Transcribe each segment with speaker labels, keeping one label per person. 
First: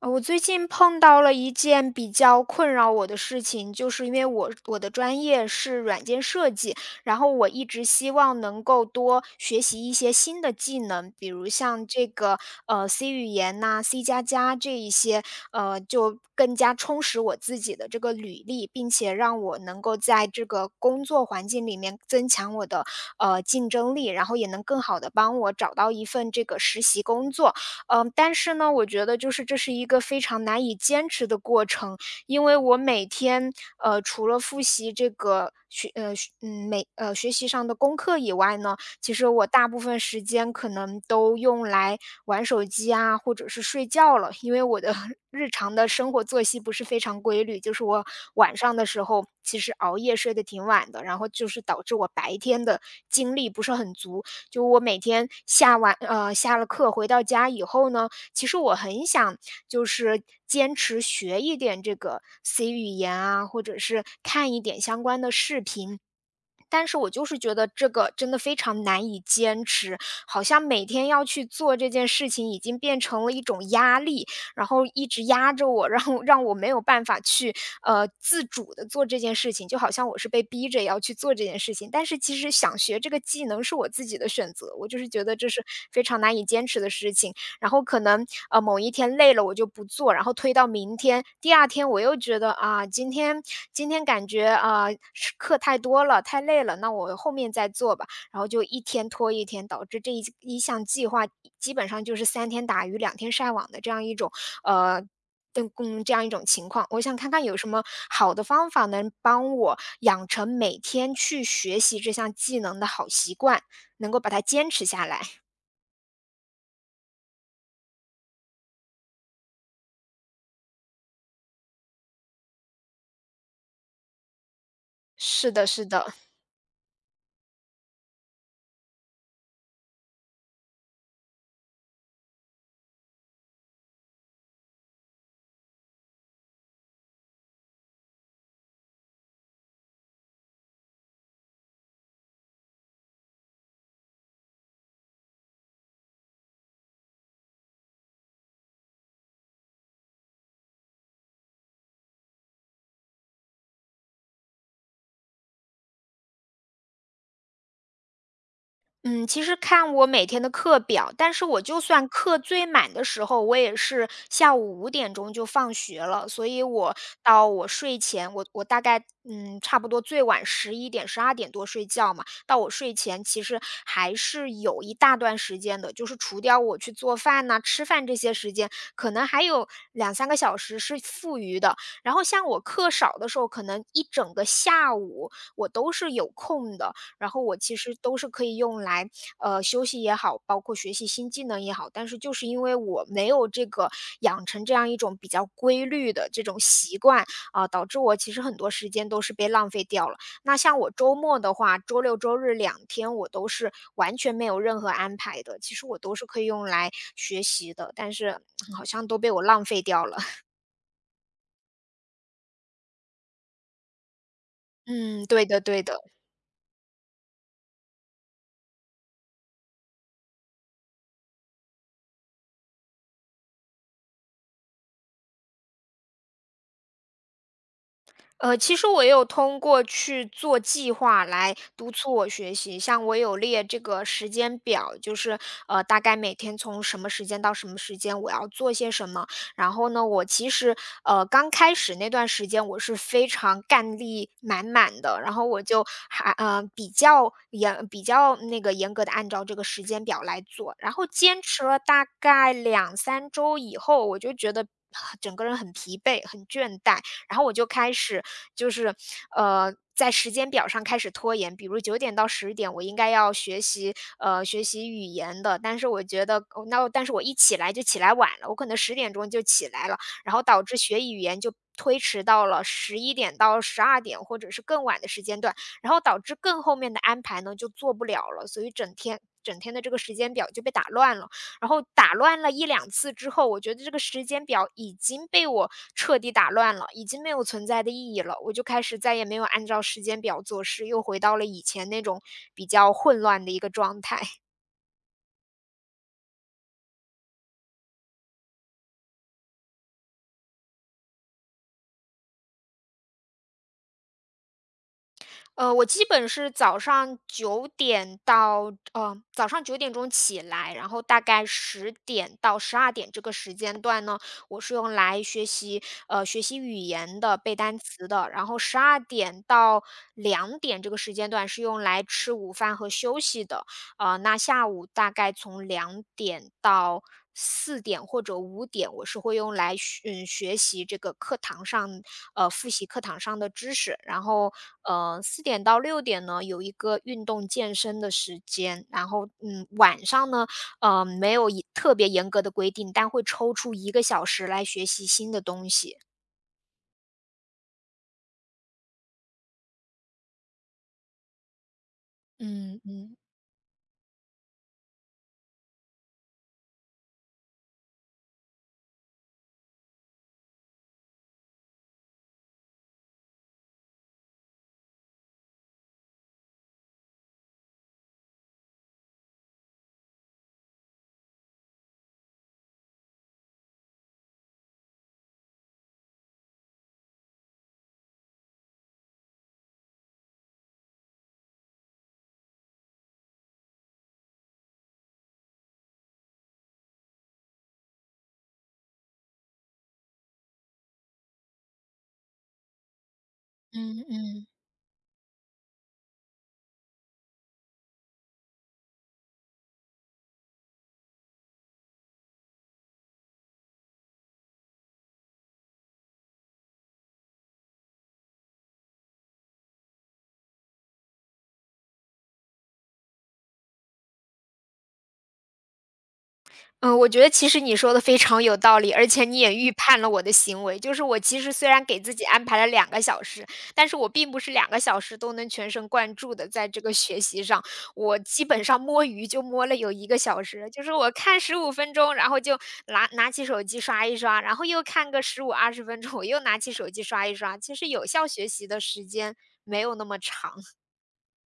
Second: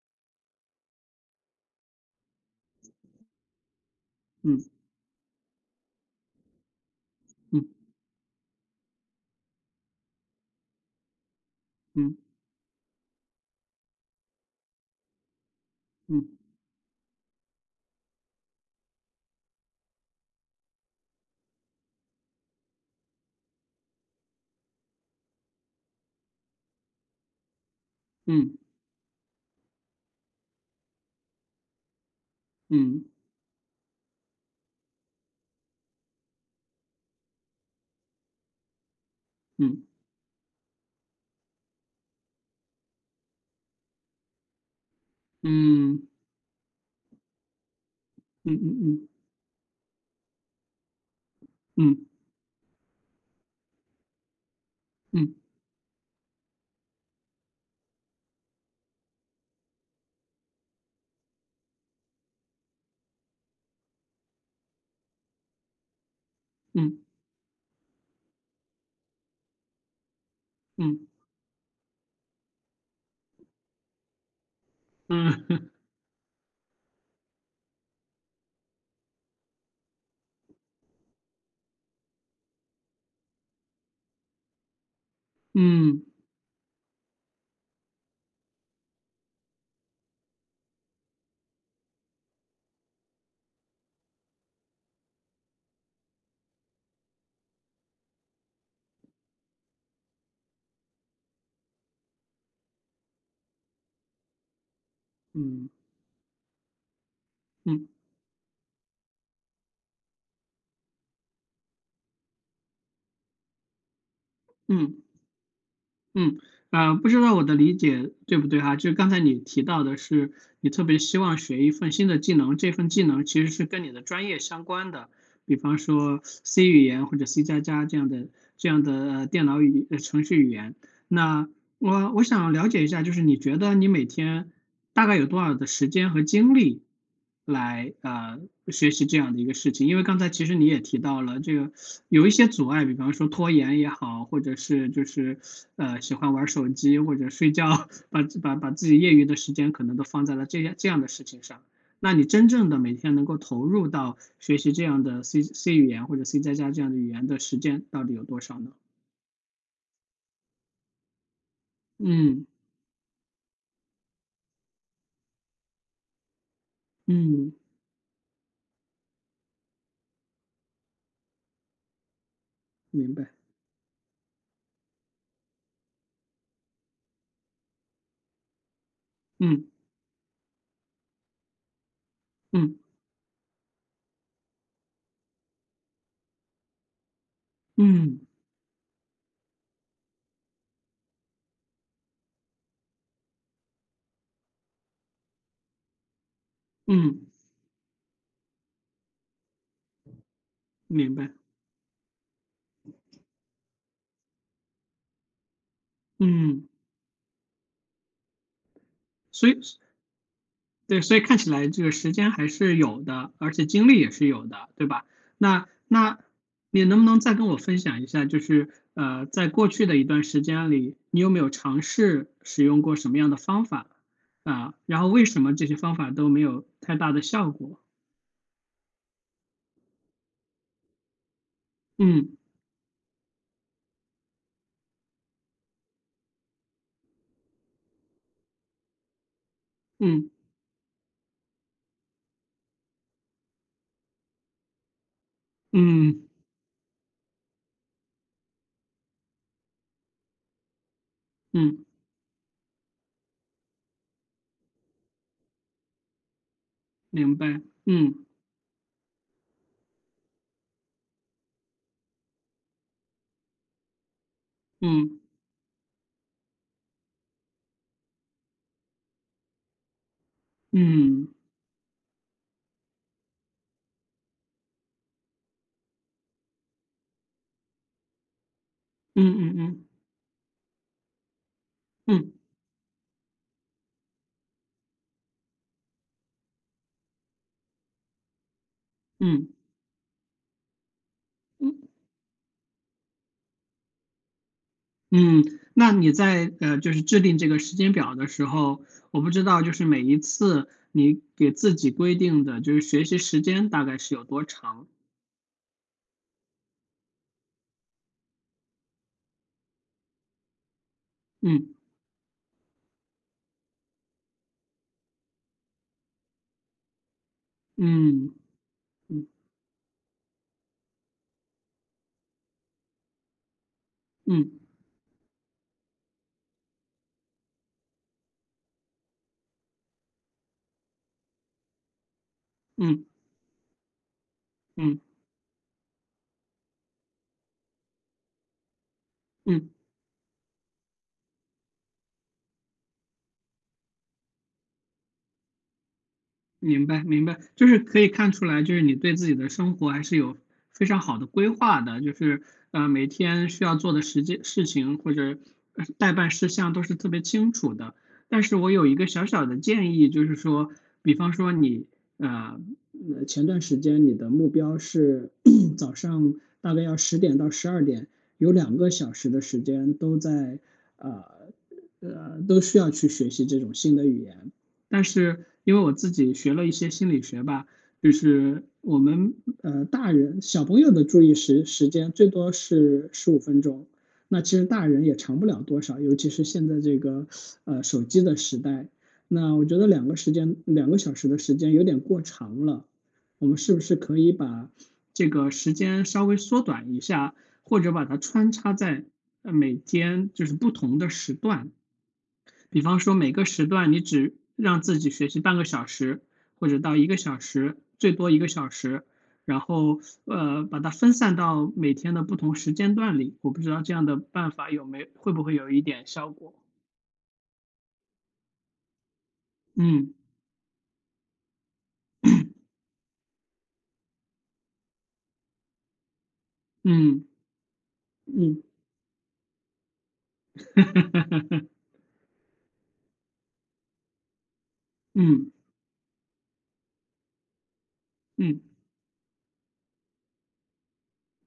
Speaker 1: 我最近碰到了一件比较困扰我的事情，就是因为我
Speaker 2: 嗯
Speaker 1: 我的专业是软件设计，然后我
Speaker 2: 嗯
Speaker 1: 一直希望能够多学习一些新的技能，比如像这
Speaker 2: 嗯
Speaker 1: 个C 语言呐、C 加加这一些，就
Speaker 2: 嗯
Speaker 1: 更加充实我自己的这个履历，并且让我能够在这个工作环境里面增强我的竞争力，然后也能更好的帮我找到一份这个实习工作。但
Speaker 2: 嗯
Speaker 1: 是呢，我觉得就是这是一个非常难以坚持的过程，因为我
Speaker 2: 嗯
Speaker 1: 每天，呃，除了复习这个学呃，学嗯，每呃，学习上的功课以外呢，其实我大部
Speaker 2: 嗯
Speaker 1: 分时间可能都用来玩手机啊，或者是睡觉了。因为我的 日常的
Speaker 2: 嗯
Speaker 1: 生活作息不是非常规律，就是我
Speaker 2: 嗯
Speaker 1: 晚上
Speaker 2: 嗯
Speaker 1: 的时
Speaker 2: 嗯
Speaker 1: 候其实熬夜睡得挺晚的，然后就是导致
Speaker 2: 嗯
Speaker 1: 我白天的精力不是很足。就我每天
Speaker 2: 嗯
Speaker 1: 下了课回到家以后呢，其实我很想就是坚持学一点这个 C 语言啊，或者是看一点相关的视频，
Speaker 2: 嗯
Speaker 1: 但是我
Speaker 2: 嗯
Speaker 1: 就是觉得这个真的非常难以坚持，好像每
Speaker 2: 嗯嗯
Speaker 1: 天要去做这件事情已经变成了一种压力，然后一直压着我，让我没有办法去自主的做这件事情，就好像我是被逼着要去做这件事情。但是其实想学这个技能是我自己的选择，我就是觉得这是非常难以坚持的事情。然后可能某一天累了我就不做，然后推到明天，第二天我又觉得啊今天感觉啊是课太多了太累了，那我后面再做吧，然后就一天拖一天，导致这一项计划基本上就是三天打鱼两天晒网的这样一种呃。
Speaker 2: 嗯
Speaker 1: 这样一种情况，我想看看有什么
Speaker 2: 嗯，
Speaker 1: 好的方法能帮我养成每天去学习这项技能的好习惯，能够把它坚持
Speaker 2: 嗯
Speaker 1: 下来。
Speaker 2: 嗯。不知道我的理解对不对哈？就是刚才你提到的是，你特别希望学一份新的技能，这份技能其实是跟你的专业相关的，
Speaker 1: 是
Speaker 2: 比
Speaker 1: 的，
Speaker 2: 方
Speaker 1: 是的。
Speaker 2: 说 C 语言或者 C 加加这样的电脑程序语言。那我想了解一下，就是你觉得你每天大概有多少的时间和精力来学习这样的一个事情？因为刚才其实你也提到了，这个有一些阻碍，比方说拖延也好，或者是就是喜欢玩手机或者睡觉，把自己业余的时间可能都放在了这样的事情上。那你真正的每天能够投入到学习这样的 C 语言或者 C 加加这样的语言的时间到底有多少呢？
Speaker 1: 嗯，其实看我每天的课表，但是我就算课
Speaker 2: 嗯
Speaker 1: 最满的时候，我也是下午5点钟就放学了，所以我到
Speaker 2: 嗯，
Speaker 1: 我睡前，我大概，差不多最晚11点、12点多睡觉嘛，到我睡
Speaker 2: 明
Speaker 1: 前
Speaker 2: 白。
Speaker 1: 其实还是有一大段时间的，就是除掉我去做饭呐、吃饭这些时间，可能还
Speaker 2: 嗯
Speaker 1: 有2、3个小时是富余的。然后像我
Speaker 2: 嗯
Speaker 1: 课少的时候，可能一整个下午我都是有空的。然后我其实都
Speaker 2: 嗯
Speaker 1: 是可以用来，休息也好，包括学习新技能也好，但是就是因为我没有这个养成这样一种比较规律的这种习惯，
Speaker 2: 嗯，
Speaker 1: 啊，导致我其实很多时间都是被浪费掉了。那像我
Speaker 2: 明
Speaker 1: 周
Speaker 2: 白。
Speaker 1: 末的话，周六周日2天我都是完全没有任何安排的，其实我都是可以用
Speaker 2: 嗯，
Speaker 1: 来学习的，但是好像都被我
Speaker 2: 所以
Speaker 1: 浪费掉了。
Speaker 2: 对，所以看起来这个时间还是有的，而且精力也是有的，对吧？
Speaker 1: 嗯，对的
Speaker 2: 那
Speaker 1: 对的。
Speaker 2: 那你能不能再跟我分享一下，就是在过去的一段时间里，你有没有尝试使用过什么样的方法？啊，然后为什么这些方法都没有太大的效果？
Speaker 1: 其实我也有通过去做计划来督促我
Speaker 2: 嗯
Speaker 1: 学习，像我有列这个时间表，就是大概每天从什么时间到什么时间我要做些什么。然后呢，我
Speaker 2: 嗯
Speaker 1: 其实刚开始那段时间我是非常干力满满的，然后我就
Speaker 2: 嗯
Speaker 1: 还比较严比较那个严格的按照这个时间表来做，然后坚持了
Speaker 2: 嗯，
Speaker 1: 大概2、3周以后，我就觉得，啊，整个人很疲惫，很倦怠，
Speaker 2: 明
Speaker 1: 然后我
Speaker 2: 白，
Speaker 1: 就开始
Speaker 2: 嗯
Speaker 1: 就是，在时间表上开始拖延，比如9点到10点我应该要学习，学习语
Speaker 2: 嗯
Speaker 1: 言的，但是我觉得哦，那但是我一起来就起来晚了，我可能10点钟就起来了，然后导致学语
Speaker 2: 嗯
Speaker 1: 言就推迟到了11点到12点或者是更晚的时间段，然后导致更后面的安排呢，就做不了了，所以整天
Speaker 2: 嗯嗯嗯
Speaker 1: 整天的
Speaker 2: 嗯
Speaker 1: 这个时间表就被打乱了。然后打
Speaker 2: 嗯
Speaker 1: 乱了1、2次之后，我觉得这个时间表已经被我彻底打乱了，已经没有存在的意义了。我就开始再也没有按照时间表做事，又回到了以
Speaker 2: 嗯。
Speaker 1: 前那种比较混乱的一个状态。
Speaker 2: 嗯，那你在就是制定这个时间表的时候，我不知道就是每一次你给自己规定的就是学习时间大概是有多长？
Speaker 1: 我基本是早上9点钟起来，然后大概
Speaker 2: 嗯，
Speaker 1: 10点到12点这个时间段呢，我是用来学习语言的、背单词的。
Speaker 2: 嗯，
Speaker 1: 然后十二
Speaker 2: 嗯，
Speaker 1: 点到两点这个时间段是用来吃午饭和休息的。那
Speaker 2: 嗯，
Speaker 1: 下午大概从2点到4点或者5点，我是会用来学嗯，学习这个课堂上呃，复习
Speaker 2: 嗯，
Speaker 1: 课
Speaker 2: 嗯，
Speaker 1: 堂上的知识。然后，
Speaker 2: 嗯
Speaker 1: 4点到6点呢，有一个运动健身的时间。然后，
Speaker 2: 嗯。
Speaker 1: 晚上呢，没有一特别严格的规定，但会抽出一个小时来学习新的东西。
Speaker 2: 明白，明白，就是可以看出来，就是你对自己的生活还是有非常好的规划的，就是
Speaker 1: 嗯
Speaker 2: 每
Speaker 1: 嗯，
Speaker 2: 天需要做的实际事情或者代办事项都是特别清楚的。但是我有一个小小的建议，就是说，比方说你呃前段时间你的目标是 早上大概要10点到12点，有两个小时的时间都在呃都需要去学习这种新的语言。但是因为我自己学了一些心理学吧，就是我们大人小朋友的注意时间最多是15分钟，那其实大人也长不了多少，尤其是现在这个手机的时代，那我觉得两个小时的时间有点过长了，我们是不是
Speaker 1: 嗯
Speaker 2: 可以
Speaker 1: 嗯。
Speaker 2: 把这个时间稍微缩短一下，或者把它穿插在每天就是不同的时段？比方说每个时段你只让自己学习半个小时，或者到一个小时，最多一个小时，然后把它分散到每天的不同时间段里。我不知道这样的办法有没会不会有一点效果？
Speaker 1: 嗯，我觉得其实你说的非常有道理，而且你也预判了
Speaker 2: 嗯
Speaker 1: 我的行为。就是我其实虽然给自己安排了两个小时，但是我并不是两个小时都能全神贯注的在这个学
Speaker 2: 嗯
Speaker 1: 习上。我基
Speaker 2: 嗯
Speaker 1: 本上摸鱼就摸了有一个小时，就是我看十五 分钟，然后就拿起手机刷一刷，然后又看个十
Speaker 2: 嗯
Speaker 1: 五二十分钟，我又拿起手机刷一刷。其实有效学
Speaker 2: 嗯。
Speaker 1: 习的时间没有那么长，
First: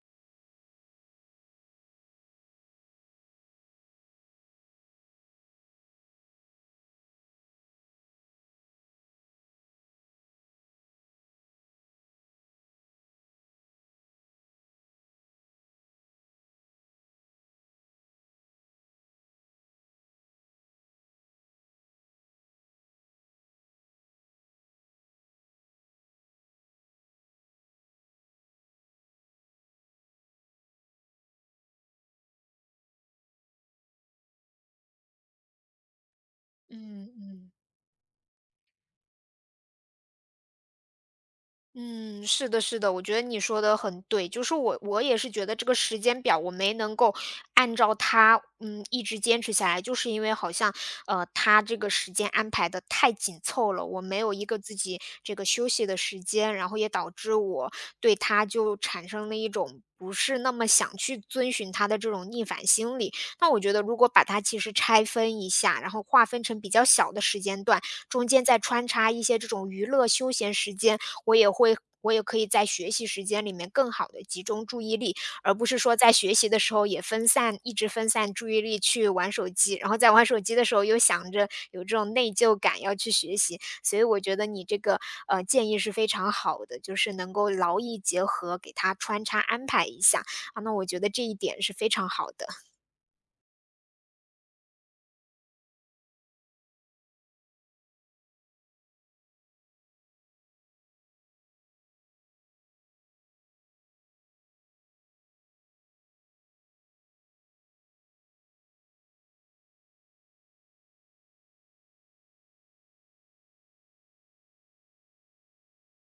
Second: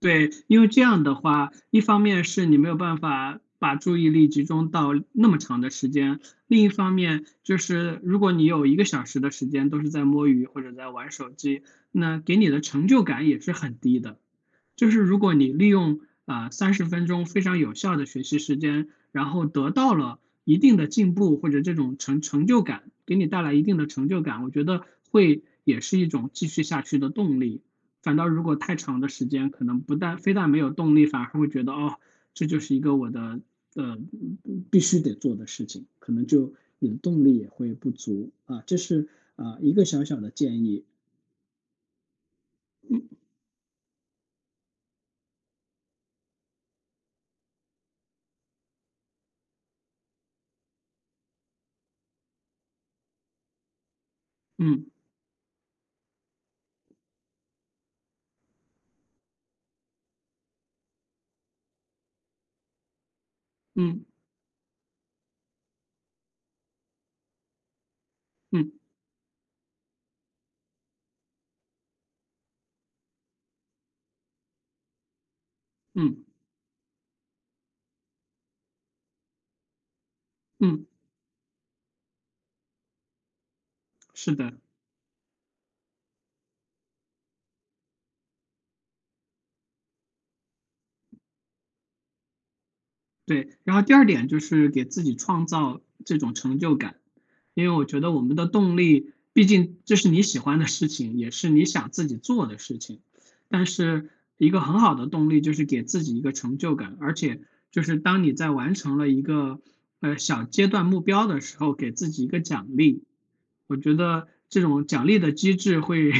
Speaker 2: 对，因为这样的话，一方面是你没有办法把注意力集中到那么长的时间，另一方面就是如果你有一个小时的时间都是在摸鱼或者在玩手机，那给你的成就感也是很低的。就是如果你利用啊30分钟非常有效的学习时间，然后得到了一定的进步或者这种成就感，给你带来一定的成就感，我觉得会也是一种继续下去的动力。反倒如果太长的时间，可能不但非但没有动力，反而会觉得哦，这就是一个我的呃必须得做的事情，可能就你的
Speaker 1: 嗯
Speaker 2: 动力也
Speaker 1: 嗯。
Speaker 2: 会不足啊。这是啊、一个小小的建议。
Speaker 1: 嗯，是的，是的，我觉得你说的很对，就是我也是觉得这个时间表我没能够按照它，嗯，一直坚持下来，就是因为好像他这个时间安排的太紧凑了，我没有一个自
Speaker 2: 嗯
Speaker 1: 己这个休息的时间，然后也导致我对他就产生了一种不是那么想去遵循他的这种逆反心理。那我觉得如
Speaker 2: 嗯
Speaker 1: 果把它其实拆分一下，然后划分成比较小的时间段，中间再
Speaker 2: 嗯
Speaker 1: 穿插一些这种娱乐休闲时间。我也会我也可以在学习时间里面更好的集中注意力，而不是说在
Speaker 2: 嗯
Speaker 1: 学习的时候也一直分散注意力去玩手机，然后在玩手机的时候
Speaker 2: 嗯，
Speaker 1: 又想着有这种内疚感要去学习。所以我
Speaker 2: 是
Speaker 1: 觉得
Speaker 2: 的，
Speaker 1: 你这个，建议是非常好的，就是能够劳逸结合，给它穿插安排一下，啊，那我觉得这一点是非常好的。
Speaker 2: 对。然后第二点就是给自己创造这种成就感，因为我觉得我们的动力，毕竟这是你喜欢的事情，也是你想自己做的事情。但是一个很好的动力就是给自己一个成就感，而且就是当你在完成了一个小阶段目标的时候，给自己一个奖励，我觉得这种奖励的机制会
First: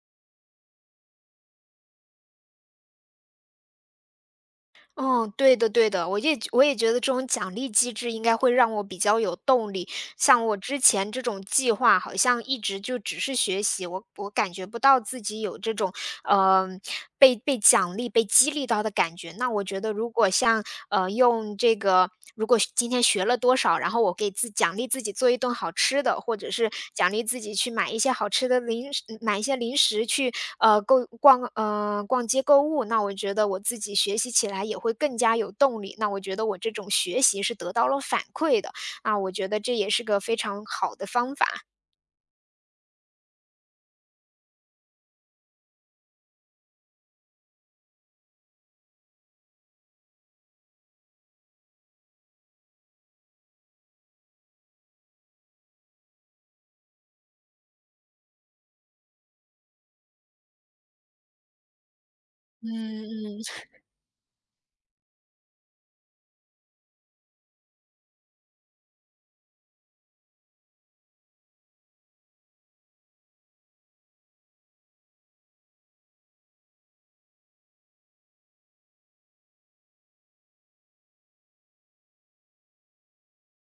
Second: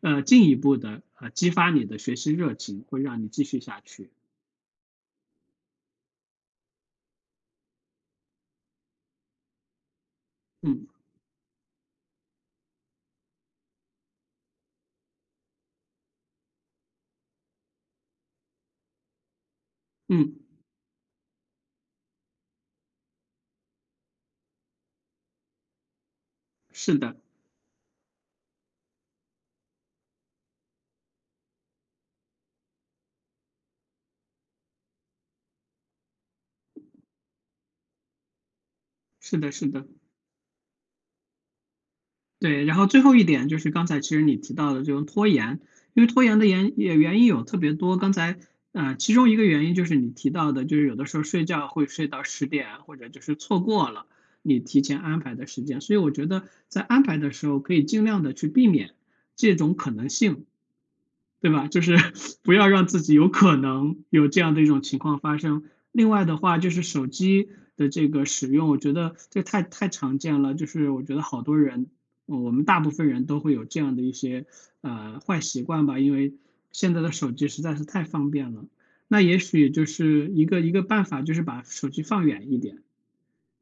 Speaker 2: 进一步的激发你的学习热情，会让你继续下去。
Speaker 1: 嗯，对的对的，我也觉得这种奖励机制应该会让我比较有动力，像我之
Speaker 2: 嗯
Speaker 1: 前这种计划，好像一直就只是学习，我感觉不到自己有这种呃被奖励、被激励到的感觉。那我觉得，如果
Speaker 2: 嗯，
Speaker 1: 像用这个，如果今天学了多少，然后我奖励自己做一顿好吃的，或者是
Speaker 2: 是
Speaker 1: 奖
Speaker 2: 的。
Speaker 1: 励自己去买一些好吃的零食，买一些零食去呃购逛呃逛街购物，那我觉得我自己学习起来也会更加有动力。那我觉得我这种学习是得到了反馈的。啊，我
Speaker 2: 是
Speaker 1: 觉
Speaker 2: 的，
Speaker 1: 得
Speaker 2: 是
Speaker 1: 这
Speaker 2: 的，
Speaker 1: 也是个非常好的方法。
Speaker 2: 对。然后最后一点就是刚才其实你提到的这种拖延，因为拖延的原因有特别多。刚才其中一个原因就是你提到的，就是有的时候睡觉会睡到十点，或者就是错过了你提前安排的时间。所以我觉得在安排的时候，可以尽量的去避免这种可能性。对吧？就是 不要让自己有
Speaker 1: 嗯
Speaker 2: 可能有这样的一种情况发生。另外的话，就是手机的这个使用，我觉得这太常见了。就是我觉得好多人，我们大部分人都会有这样的一些坏习惯吧，因为现在的手机实在是太方便了。那也许就是一个办法，就是把手机放远一点。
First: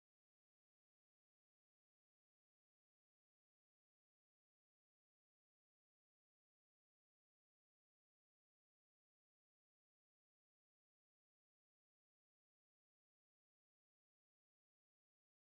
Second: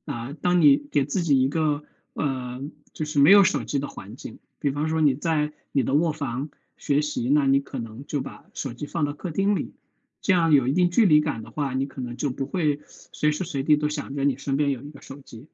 Speaker 2: 啊、当你给自己一个呃，就是没有手机的环境，比方说你在你的卧房学习，那你可能就把手机放到客厅里，这样有一定距离感的话，你可能就不会随时随地都想着你身边有一个手机。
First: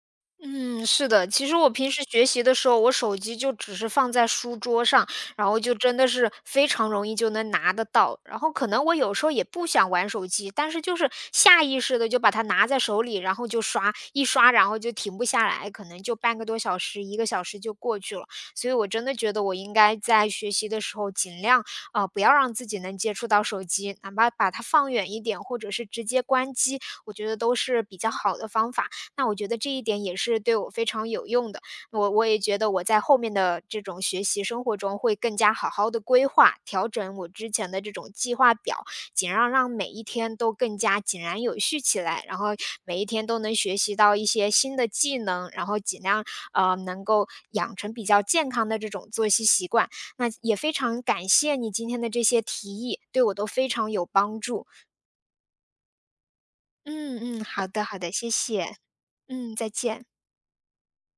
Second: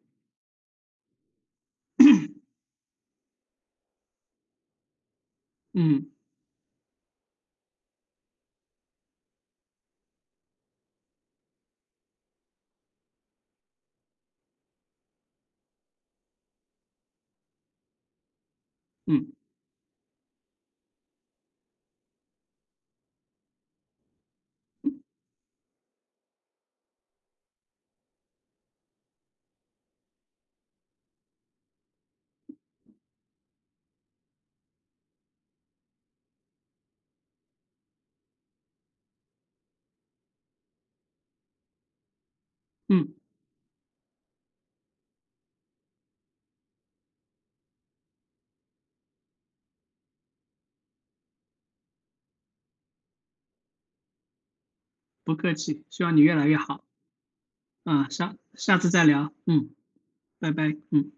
Speaker 1: 嗯，是的。其实我平时学习的时候，我手机就只是放在书桌上，然后就真的
Speaker 2: 嗯
Speaker 1: 是非常容易就能拿得到。然后可能我有时候也不想玩手机，但是就是下意识的就把它拿在手里，然后就刷，一刷然后就停不下来，可能就半个多小时、1个小时就过去了。所以我真的
Speaker 2: 嗯
Speaker 1: 觉得我应该在学习的时候尽量啊，不要让自己能接触到手机，哪怕把它放远一点，或者是直接关机，我觉得都是比较好的方法。那我觉得这一点也是对我非常有用的，我也觉得我在后面的这种学习生活中会更加好好的规划，调整我之前的这种计划表，尽量让每一天都更加井然有序起来，然后每一
Speaker 2: 嗯，
Speaker 1: 天都能学习到一些新的技能，然后尽量，能够养成比较健康的这种作息习惯。那也非常感谢你今天的这些提议，对我都非常有帮助。
Speaker 2: 不客气，希望你越来越好。
Speaker 1: 嗯嗯，好的好
Speaker 2: 啊、
Speaker 1: 的，谢
Speaker 2: 下
Speaker 1: 谢。
Speaker 2: 下次再聊。
Speaker 1: 嗯，再
Speaker 2: 嗯，
Speaker 1: 见。
Speaker 2: 拜拜。嗯。